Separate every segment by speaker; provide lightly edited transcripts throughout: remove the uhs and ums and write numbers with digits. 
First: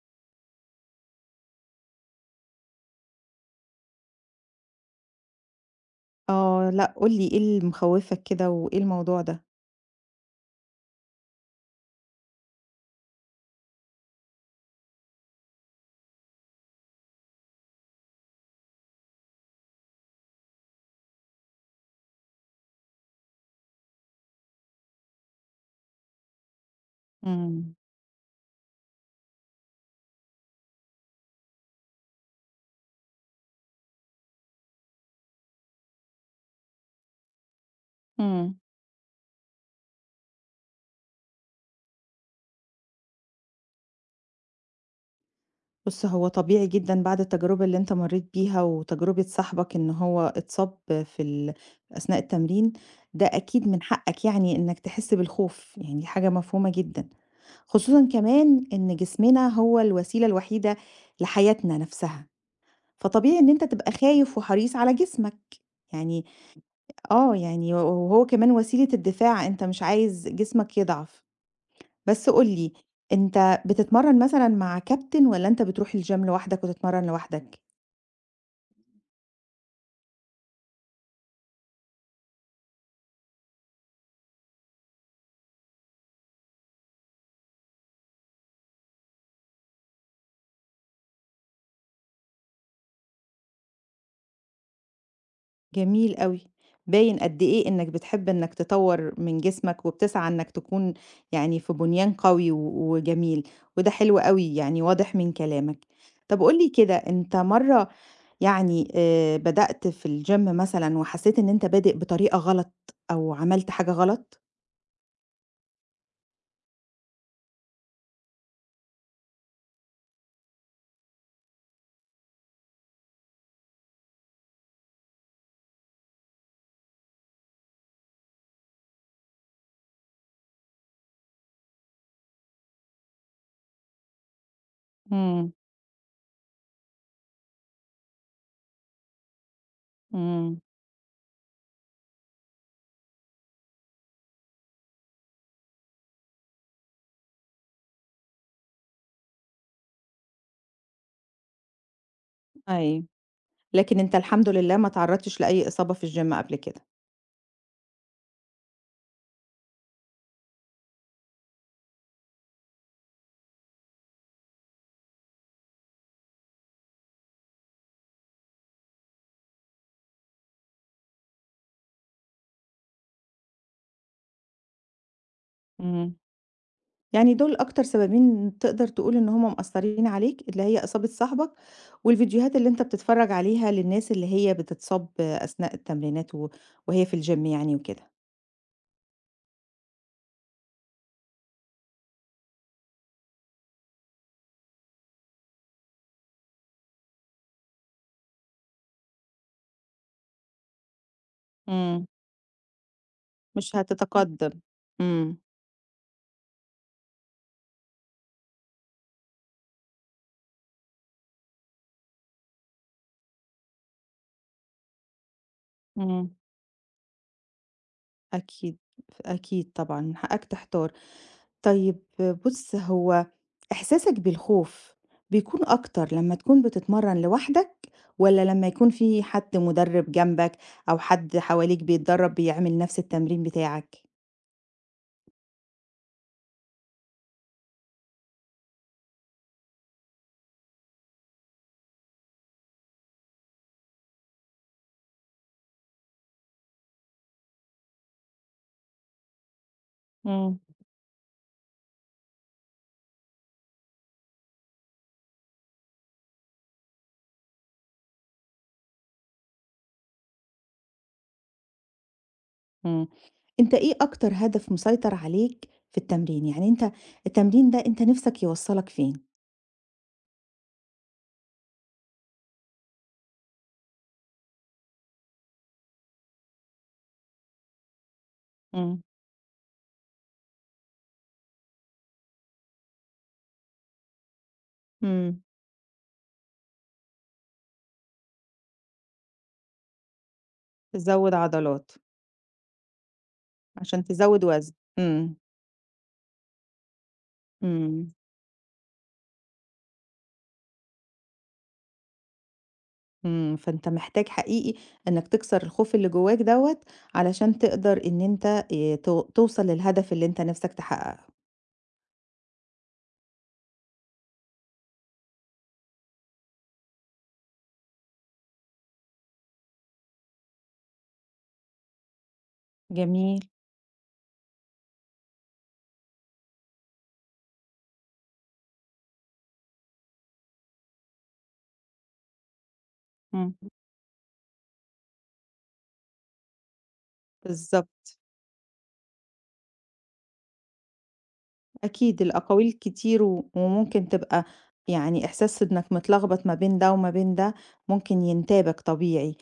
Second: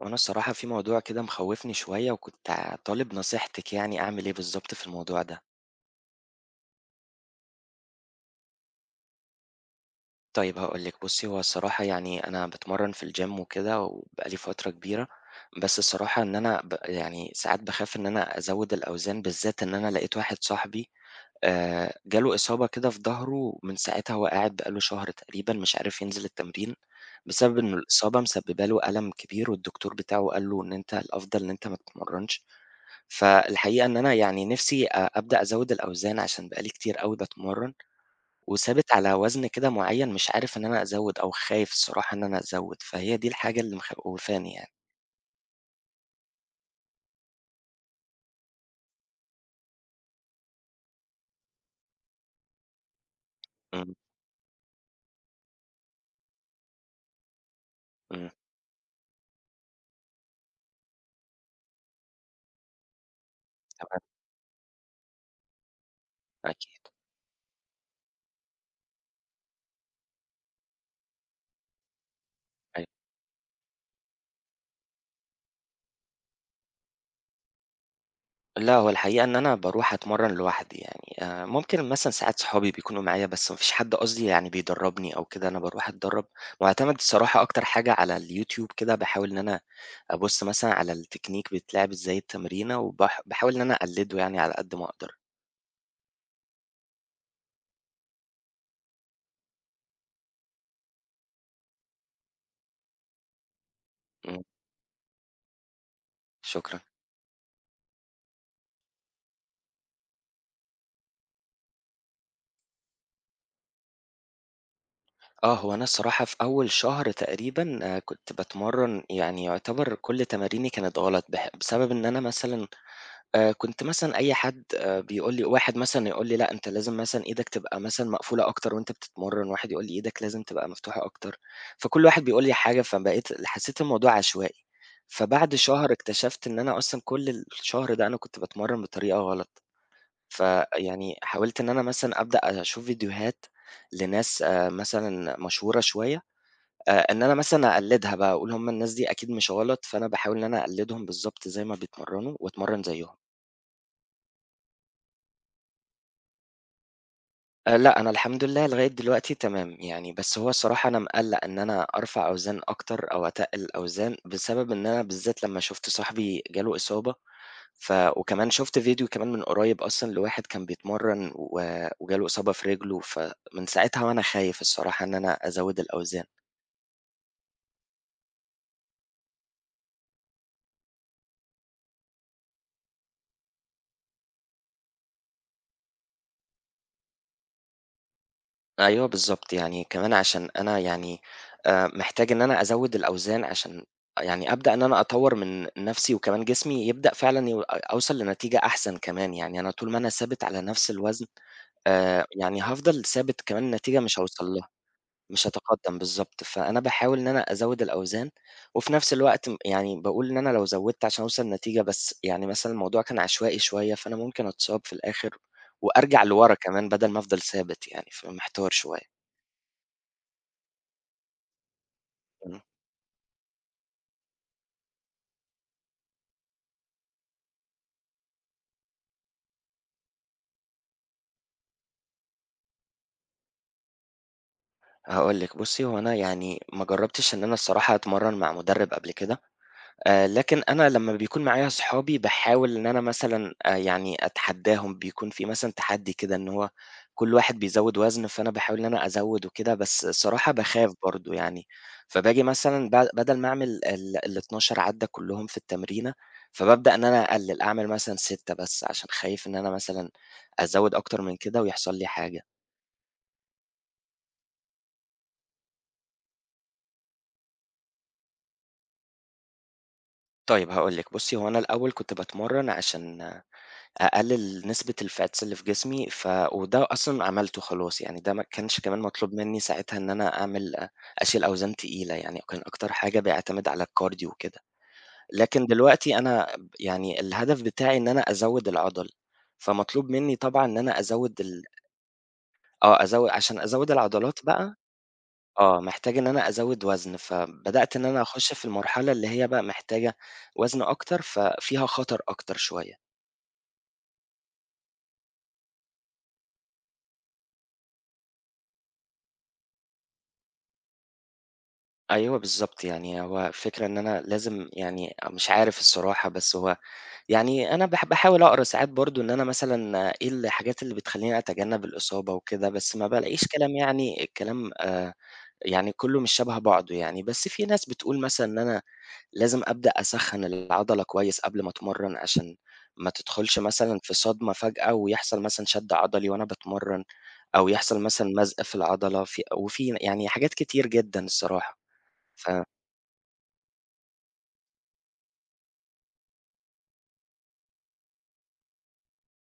Speaker 1: وانا الصراحة في موضوع كده مخوفني شوية وكنت طالب نصيحتك يعني اعمل ايه بالظبط في الموضوع ده.
Speaker 2: آه، لأ، قُل لي إيه اللي مخوّفك كده وإيه الموضوع ده؟
Speaker 1: طيب هقولك بصي، هو الصراحة يعني انا بتمرن في الجيم وكده وبقالي فترة كبيرة، بس الصراحة ان انا يعني ساعات بخاف ان انا ازود الاوزان، بالذات ان انا لقيت واحد صاحبي آه، جاله اصابة كده في ظهره، من ساعتها هو قاعد بقاله شهر تقريبا مش عارف ينزل التمرين بسبب ان
Speaker 2: إمم.
Speaker 1: الاصابة مسببة له الم كبير، والدكتور بتاعه قال له ان انت الافضل ان انت ما تتمرنش. فالحقيقة إن أنا يعني نِفْسي أبدأ أزوِّد الأوزان عشان بقى لي كتير أوي باتمرّن،
Speaker 2: إمم.
Speaker 1: وثابت على وزن كده معيّن، مش عارف إن أنا أزوِّد أو خايف الصراحة إن أنا أزوِّد، فهي دي الحاجة اللي مخوّفاني يعني.
Speaker 2: بُص، هو طبيعي جدًا بعد التجربة اللي أنت مرّيت بيها وتجربة صاحبك إن هو اتصاب في ال أثناء التمرين. ده أكيد من
Speaker 1: إمم.
Speaker 2: حقك يعني إنّك تحس بالخوف، يعني دي حاجة مفهومة جدًا، خصوصًا
Speaker 1: إمم.
Speaker 2: كمان إن جسمنا هو الوسيلة الوحيدة لحياتنا نَفْسها، فطبيعي إن أنت تبقى
Speaker 1: تمام.
Speaker 2: خايف وحريص على جسمك، يعني
Speaker 1: أكيد.
Speaker 2: آه، يعني وهو كمان وسيلة الدفاع، أنت مش عايز جسمك يضعف. بس قُل لي،
Speaker 1: أيوه.
Speaker 2: أنت بتتمرّن مثلًا مع كابتن والّا أنت بتروح الgym لوحدك وتتمرّن لوحدك؟
Speaker 1: لأ، هو الحقيقة إن أنا باروح أتمرّن لوحدي يعني، ممكن مثلًا ساعات صحابي بيكونوا معايا، بس ما فيش حد قصدي يعني بيدرّبني أو كده، أنا باروح أتدرّب، مُعتمد الصراحة أكتر حاجة على اليوتيوب كده، باحاول إن أنا أبُص مثلًا على التكنيك بيتلعب إزاي التمرينة، وباح باحاول إن أنا أقلده يعني على قد ما أقدر.
Speaker 2: جميل أوي، باين قد إيه إنّك بتحب إنّك تطوّر من جسمك وبتسعى إنّك تكون يعني في بُنيان قوي وجميل، وده حلو
Speaker 1: إمم.
Speaker 2: أوي يعني واضح من كلامك. طَب قُل لي
Speaker 1: شكرًا.
Speaker 2: كده، أنت مرّة يعني بدأت في الgym مثلًا وحسّيت إن أنت بادئ بطريقة غلط أو عملت حاجة غلط؟
Speaker 1: آه، هو أنا الصراحة في أول شهر تقريبًا آه، كنت باتمرّن يعني يعتبر كل تماريني كانت غلط، بسبب إن أنا مثلًا كنت مثلًا أي حد بيقول لي، واحد مثلًا يقول لي: "لأ أنت لازم مثلًا إيدك تبقى مثلًا مقفولة أكتر وأنت بتتمرّن." واحد يقول لي: "إيدك لازم تبقى مفتوحة أكتر." فكل واحد بيقول لي حاجة، فبقيت حسّيت الموضوع عشوائي.
Speaker 2: إمم.
Speaker 1: فبعد شهر اكتشفت إن أنا أصلًا كل الشهر ده أنا كنت باتمرّن بطريقة غلط.
Speaker 2: إمم.
Speaker 1: فيعني حاولت إن أنا مثلًا أبدأ أشوف فيديوهات لناس مثلًا مشهورة شوية، إن أنا مثلًا أقلّدها بقى، أقول هم الناس دي أكيد مش غلط، فأنا باحاول إن أنا أقلّدهم بالضبط زي ما بيتمرّنوا وأتمرّن
Speaker 2: أيوه.
Speaker 1: زيّهم.
Speaker 2: لكن أنت الحمد لله ما اتعرّضتش لأي إصابة في الgym قبل كده.
Speaker 1: لأ، أنا الحمد لله لغاية دلوقتي تمام يعني، بس هو الصراحة أنا مقلّق إن أنا أرفع أوزان أكتر أو أتقِّل أوزان، بسبب إن أنا بالذات لمّا شُفت صاحبي جاله إصابة، وكمان شُفت فيديو كمان من قريب أصلًا لواحد كان بيتمرّن و وجاله إصابة في رِجله، فمن ساعتها وأنا خايف الصراحة إن أنا أزوِّد
Speaker 2: إمم.
Speaker 1: الأوزان.
Speaker 2: يعني دول أكتر سببين تقدر تقول إن هم مأثّرين عليك، اللي هي إصابة صاحبك والفيديوهات اللي أنت بتتفرّج عليها للناس اللي هي بتتصاب أثناء التمرينات وهي في الgym يعني وكده.
Speaker 1: أيوه بالضبط، يعني كمان عشان أنا يعني محتاج إن أنا أزوّد الأوزان عشان يعني أبدأ إن أنا أطوّر من نَفْسي، وكمان جسمي يبدأ فعلًا أوصل لنتيجة أحسن كمان، يعني أنا طول ما أنا ثابت على نَفْس الوزن
Speaker 2: إمم.
Speaker 1: يعني هافضل ثابت كمان،
Speaker 2: مش
Speaker 1: النتيجة مش هاوصل
Speaker 2: هتتقدّم.
Speaker 1: لها،
Speaker 2: إمم.
Speaker 1: مش هاتقدّم بالضبط، فأنا باحاول إن أنا أزوّد الأوزان وفي نَفْس الوقت يعني باقول إن أنا لو زوّدت عشان أوصل لنتيجة بس، يعني مثلًا الموضوع كان عشوائي شوية، فأنا ممكن أتصاب في الآخر وأرجع
Speaker 2: إمم.
Speaker 1: لورا كمان بدل ما أفضل ثابت يعني، فمحتار
Speaker 2: أكيد،
Speaker 1: شوية.
Speaker 2: أكيد طبعًا من حقّك تحتار. طيب
Speaker 1: إمم.
Speaker 2: بُص، هو إحساسك بالخوف بيكون أكتر لمّا تكون بتتمرّن لوحدك والّا لمّا يكون في حد مُدرِّب جنبك أو حد حواليك بيتدرّب بيعمل نفس التمرين بتاعك؟
Speaker 1: هاقول لِك بُصّي، هو أنا يعني ما جرّبتش إن أنا الصراحة أتمرّن مع مُدرِّب قبل كده، لكن أنا لمّا بيكون معايا صحابي باحاول إن أنا مثلًا يعني أتحدّاهم، بيكون في مثلًا تحدّي كده إن هو كل واحد بيزوّد وزن، فأنا باحاول إن أنا أزوّد وكده، بس الصراحة
Speaker 2: إمم.
Speaker 1: باخاف برضه يعني، فباجي مثلًا بدل ما أعمل ال12 عَدّة كُلّهم في التمرينة، فبابدأ إن أنا أقلِّل، أعمل مثلًا 6 بس، عشان خايف إن أنا مثلًا أزوّد أكتر من كده ويحصل لي حاجة.
Speaker 2: إمم. أنت إيه أكتر هدف مسيطر عليك في التمرين؟ يعني أنت التمرين ده أنت نِفْسك يوصّلك فين؟
Speaker 1: طيب هاقول لِك، بُصّي هو أنا الأول كنت باتمرّن عشان أقلل نسبة الfats اللي في جسمي، وده أصلًا عملته خلاص، يعني ده ما كانش كمان
Speaker 2: إمم.
Speaker 1: مطلوب مني ساعتها إن أنا أعمل أشيل أوزان تقيلة، يعني كان أكتر حاجة بيعتمد على الكارديو وكده.
Speaker 2: إمم.
Speaker 1: لكن دلوقتي أنا يعني الهدف بتاعي إن أنا أزوّد العضل، فمطلوب مني طبعًا إن أنا
Speaker 2: تزوّد
Speaker 1: أزوّد
Speaker 2: عضلات،
Speaker 1: آه، عشان أزوّد
Speaker 2: عشان
Speaker 1: العضلات
Speaker 2: تزوّد وزن.
Speaker 1: بقى.
Speaker 2: إمم.
Speaker 1: آه، محتاج إن أنا أزوّد وزن، فبدأت إن
Speaker 2: إمم.
Speaker 1: أنا أخُش في المرحلة اللي هي بقى محتاجة وزن أكتر، ففيها خطر أكتر شوية.
Speaker 2: إمم، فأنت محتاج حقيقي إنك تكسر الخوف اللي جواك دوّة، علشان تقدر إن أنت تو توصل للهدف اللي أنت نِفْسك تحققه.
Speaker 1: أيوه بالضبط، يعني هو الفكرة إن أنا لازم يعني مش عارف الصراحة، بس هو يعني أنا باحاول أقرا ساعات برضه إن أنا مثلًا إيه الحاجات اللي بتخلّيني أتجنّب الإصابة وكده، بس ما بالاقيش
Speaker 2: جميل.
Speaker 1: كلام، يعني الكلام يعني كُلّه مش شَبه بعضه يعني، بس في ناس بتقول مثلًا إن أنا لازم أبدأ أسخّن العضلة كويس قبل ما أتمرّن، عشان ما
Speaker 2: إمم.
Speaker 1: تدخلش مثلًا في صدمة فجأة ويحصل مثلًا شد عضلي وأنا باتمرّن، أو يحصل
Speaker 2: بالضبط.
Speaker 1: مثلًا مزق في العضلة في وفي يعني حاجات كتير جدًا الصراحة.
Speaker 2: أكيد
Speaker 1: ف
Speaker 2: الأقاويل كتير وممكن تبقى يعني إحساس إنك متلخبط ما بين ده وما بين ده، ممكن ينتابك طبيعي.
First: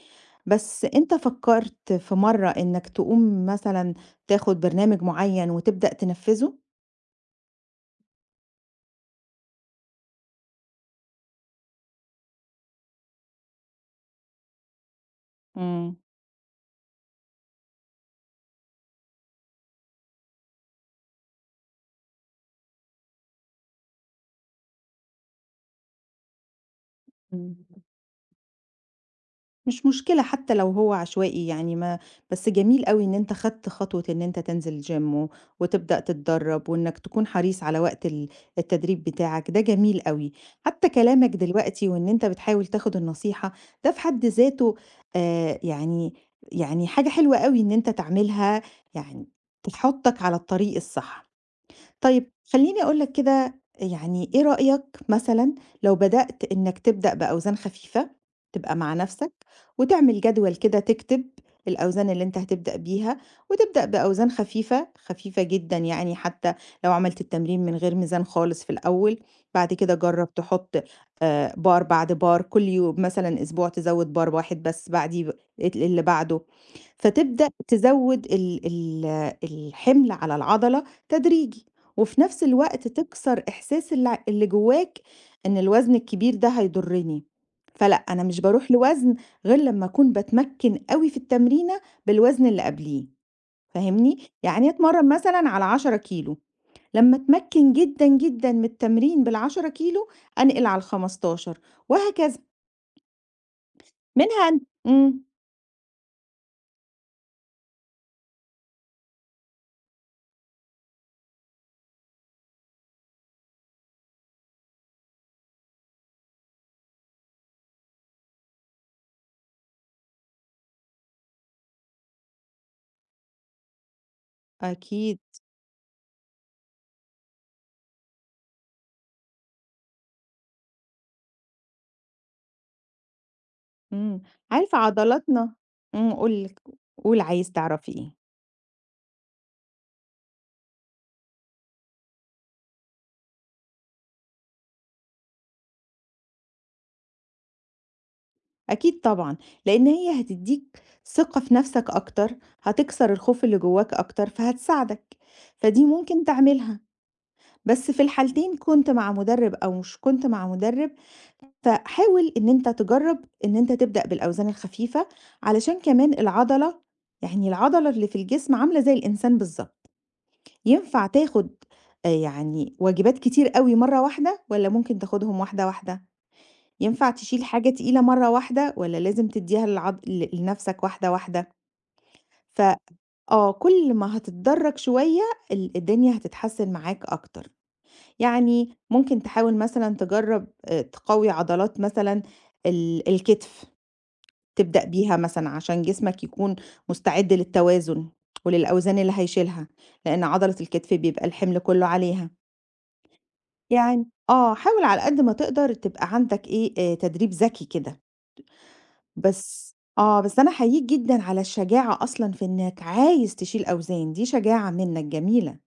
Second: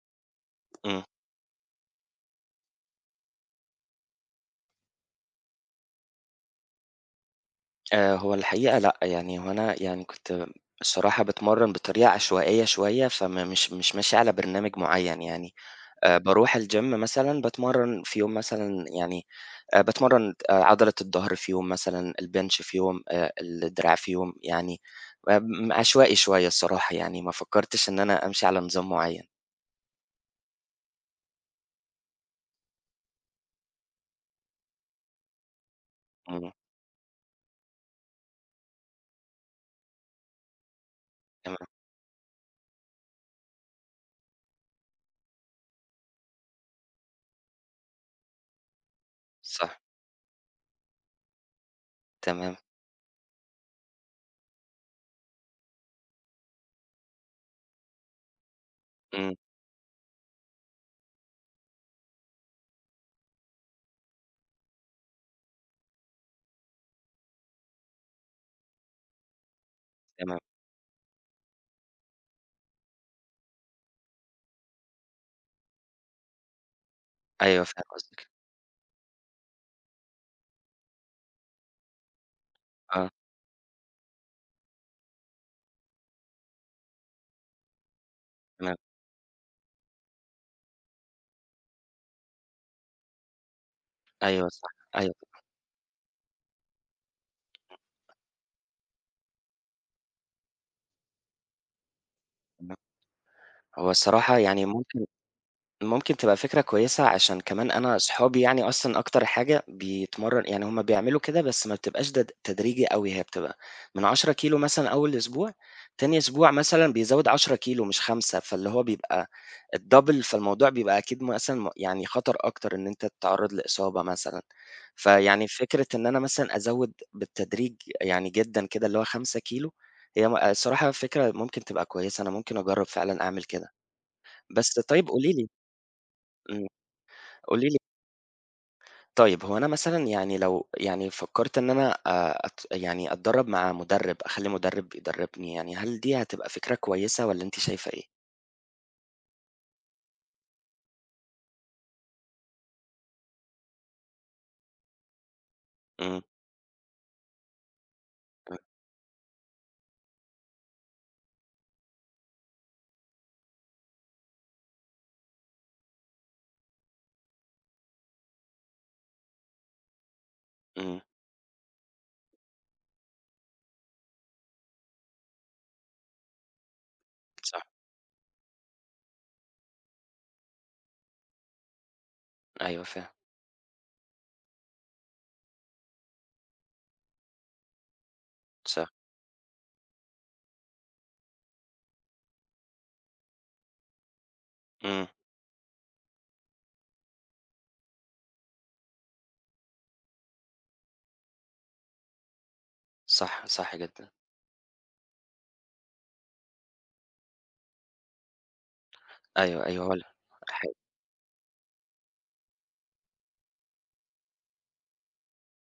Speaker 2: بس
Speaker 1: إمم.
Speaker 2: أنت فكّرت في مرّة إنك تقوم مثلًا تاخد برنامج معيّن وتبدأ تنفّذه؟
Speaker 1: هو الحقيقة لأ، يعني هو أنا يعني كنت الصراحة باتمرّن بطريقة عشوائية شوية، فما مش مش ماشي على برنامج معيّن يعني.
Speaker 2: إمم.
Speaker 1: باروح الgym مثلًا، باتمرّن في يوم مثلًا يعني باتمرّن عضلة الضهر في يوم مثلًا، الbench في يوم، الدراع في يوم، يعني عشوائي شوية الصراحة، يعني ما
Speaker 2: إمم.
Speaker 1: فكّرتش إن أنا أمشي على نظام معيّن.
Speaker 2: مش مشكلة حتى لو هو عشوائي يعني ما. بس جميل أوي إن أنت خدت خطوة إن أنت تنزل جيم وتبدأ
Speaker 1: إمم.
Speaker 2: تتدرب وإنك تكون حريص على وقت التدريب بتاعك ده جميل أوي، حتى كلامك
Speaker 1: تمام.
Speaker 2: دلوقتي وإن أنت بتحاول تاخد النصيحة، ده في حد ذاته آه يعني، يعني حاجة حلوة أوي إن أنت تعملها، يعني
Speaker 1: صح.
Speaker 2: تحطك على الطريق الصح. طيب
Speaker 1: تمام.
Speaker 2: خلّيني أقول لك كده، يعني إيه رأيك مثلًا لو بدأت إنك تبدأ بأوزان خفيفة، تبقى مع نَفْسك
Speaker 1: إمم.
Speaker 2: وتعمل جدول كده تكتب الأوزان اللي أنت هتبدأ بيها، وتبدأ بأوزان خفيفة، خفيفة جدًا، يعني حتى لو عملت التمرين من غير ميزان خالص في الأول، بعد كده جرّب
Speaker 1: تمام.
Speaker 2: تحط بار بعد بار، كل يوم مثلًا أسبوع تزوّد بار واحد بس بعديه ب ال اللي بعده، فتبدأ
Speaker 1: أيوه فاهم قصدِك.
Speaker 2: تزوّد ال ال الحمل على العضلة تدريجي. وفي نفس الوقت
Speaker 1: آه.
Speaker 2: تكسر إحساس اللي جواك إن الوزن الكبير ده هيضرني. فلأ، أنا مش باروح
Speaker 1: تمام.
Speaker 2: لوزن غير لمّا أكون باتمكن أوي في التمرينة بالوزن اللي قبليه، فاهمني؟
Speaker 1: أيوه
Speaker 2: يعني
Speaker 1: صح.
Speaker 2: أتمرن
Speaker 1: أيوه.
Speaker 2: مثلًا على 10 كيلو، لمّا أتمكن جدًا، جدًا من التمرين بال10 كيلو أنقل على ال15 وهكذا.
Speaker 1: تمام. هو الصراحة
Speaker 2: منها ن
Speaker 1: يعني ممكن،
Speaker 2: إمم.
Speaker 1: ممكن تبقى فكرة كويسة، عشان كمان أنا أصحابي يعني أصلًا أكتر حاجة بيتمرن يعني هم بيعملوا كده، بس ما بتبقاش تدريجي أوي، هي بتبقى من 10 كيلو مثلًا أول أسبوع، تاني أسبوع مثلًا بيزوّد 10 كيلو مش 5، فاللي هو بيبقى الدبل، فالموضوع بيبقى أكيد مثلًا يعني خطر أكتر إن أنت تتعرّض لإصابة مثلًا،
Speaker 2: أكيد.
Speaker 1: فيعني فكرة إن أنا مثلًا أزوّد بالتدريج يعني جدًا كده اللي هو 5 كيلو، هي الصراحة فكرة ممكن تبقى كويسة، أنا ممكن أجرّب فعلًا أعمل كده.
Speaker 2: إمم. عارف
Speaker 1: بس طيب قولي لي.
Speaker 2: عضلاتنا. إمم.
Speaker 1: إمم.
Speaker 2: قُل عايز
Speaker 1: قولي لي
Speaker 2: تعرف إيه.
Speaker 1: طيب، هو أنا مثلًا يعني لو يعني فكّرت إن أنا أت يعني أتدرّب مع مُدرِّب، أخلّي مُدرِّب يدرّبني يعني، هل دي هتبقى فكرة كويسة والّا أنتِ شايفة إيه؟
Speaker 2: أكيد طبعًا، لإن هي هتدّيك ثقة في نَفْسك أكتر، هتكسر الخوف اللي جواك أكتر، فهتساعدك، فدي
Speaker 1: إمم.
Speaker 2: ممكن تعملها. بس في
Speaker 1: إمم.
Speaker 2: الحالتين كنت مع مُدرِّب أو مش كنت مع مُدرِّب، فحاول إن أنت تجرّب إن أنت تبدأ بالأوزان الخفيفة، علشان كمان العضلة، يعني العضلة اللي في الجسم عاملة زي الإنسان بالضبط،
Speaker 1: إمم.
Speaker 2: ينفع تاخُد يعني واجبات كتير أوي مرّة واحدة والّا ممكن تاخُدهم واحدة، واحدة؟ ينفع تشيل
Speaker 1: صح.
Speaker 2: حاجة تقيلة مرّة واحدة والّا لازم تدّيها للعض ل لنَفْسك واحدة، واحدة؟ ف
Speaker 1: أيوه فاهم.
Speaker 2: آه، كل ما هتتدرّج شوية الدنيا هتتحسّن معاك أكتر. يعني
Speaker 1: صح.
Speaker 2: ممكن تحاول مثلًا تجرّب تقوي عضلات مثلًا الكتف، تبدأ
Speaker 1: إمم.
Speaker 2: بيها مثلًا عشان جسمك يكون مستعد للتوازن وللأوزان اللي هيشيلها، لإن عضلة الكتف بيبقى الحمل كُلّه عليها.
Speaker 1: صح، صح
Speaker 2: يعني
Speaker 1: جدًا.
Speaker 2: آه، حاول على قد ما تقدر تبقى عندك إيه، تدريب ذكي كده.
Speaker 1: أيوه،
Speaker 2: بس
Speaker 1: أيوه. هو ال
Speaker 2: آه، بس أنا أحييك جدًا على الشجاعة أصلًا في إنك عايز تشيل أوزان، دي شجاعة منك جميلة.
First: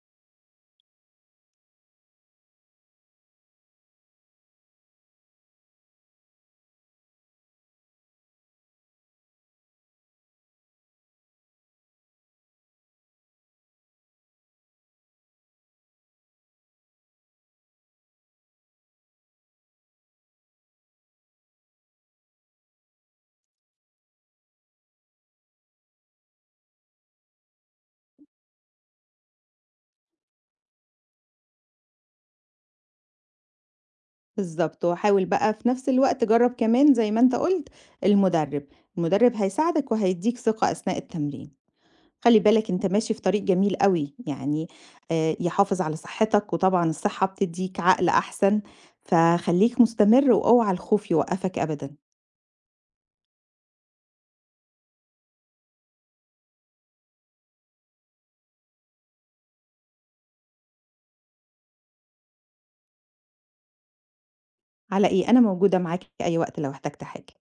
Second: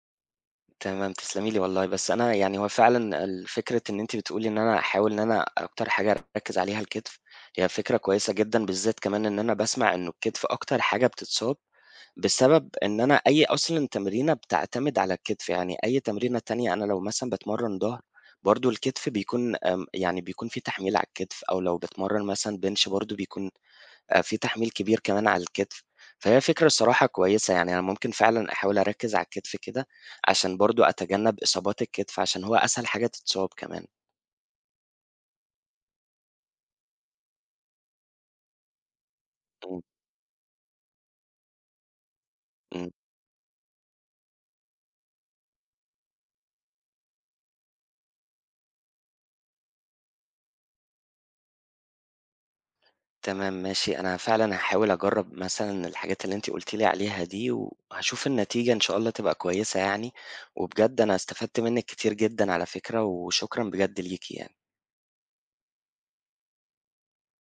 Speaker 1: تمام، تسلمي لي والله، بس أنا يعني هو فعلًا فكرة إن أنتِ بتقولي إن أنا أحاول إن أنا أكتر حاجة أركّز عليها الكتف، هي فكرة كويسة جدًا، بالذات كمان إن أنا باسمع إنه الكتف أكتر حاجة بتتصاب، بسبب إن أنا أصلًا تمرينة بتعتمد على الكتف، يعني أي تمرينة تانية أنا لو مثلًا باتمرّن ضهر، برضه الكتف بيكون يعني بيكون في تحميل على الكتف، أو لو باتمرّن مثلًا بنش برضه بيكون في تحميل كبير كمان على الكتف، فهي فكرة الصراحة كويسة، يعني أنا ممكن فعلًا أحاول أركّز على الكتف كده، عشان برضه أتجنب إصابات الكتف، عشان هو أسهل حاجة تتصاب كمان.
Speaker 2: بالضبط، وأحاول بقى في نفس الوقت جرّب كمان زي ما أنت قُلت المُدرِّب، المُدرِّب
Speaker 1: إمم.
Speaker 2: هيساعدك وهيدّيك ثقة أثناء التمرين. خلّي بالك أنت
Speaker 1: إمم.
Speaker 2: ماشي في طريق جميل أوي، يعني يحافظ على صحّتك وطبعًا الصحّة بتدّيك عقل أحسن، فخلّيك مستمر وأوعى الخوف يوقّفك أبدًا.
Speaker 1: تمام ماشي، أنا فعلًا هاحاول أجرّب مثلًا الحاجات اللي أنتِ قُلتِ لي عليها دي، وهاشوف النتيجة إن شاء الله تبقى كويسة يعني، وبجد أنا استفدت منِّك كتير جدًا على فكرة، وشكرًا بجد ليكِ يعني.
Speaker 2: على إيه، أنا موجودة معاك في أي وقت لو احتجت حاجة.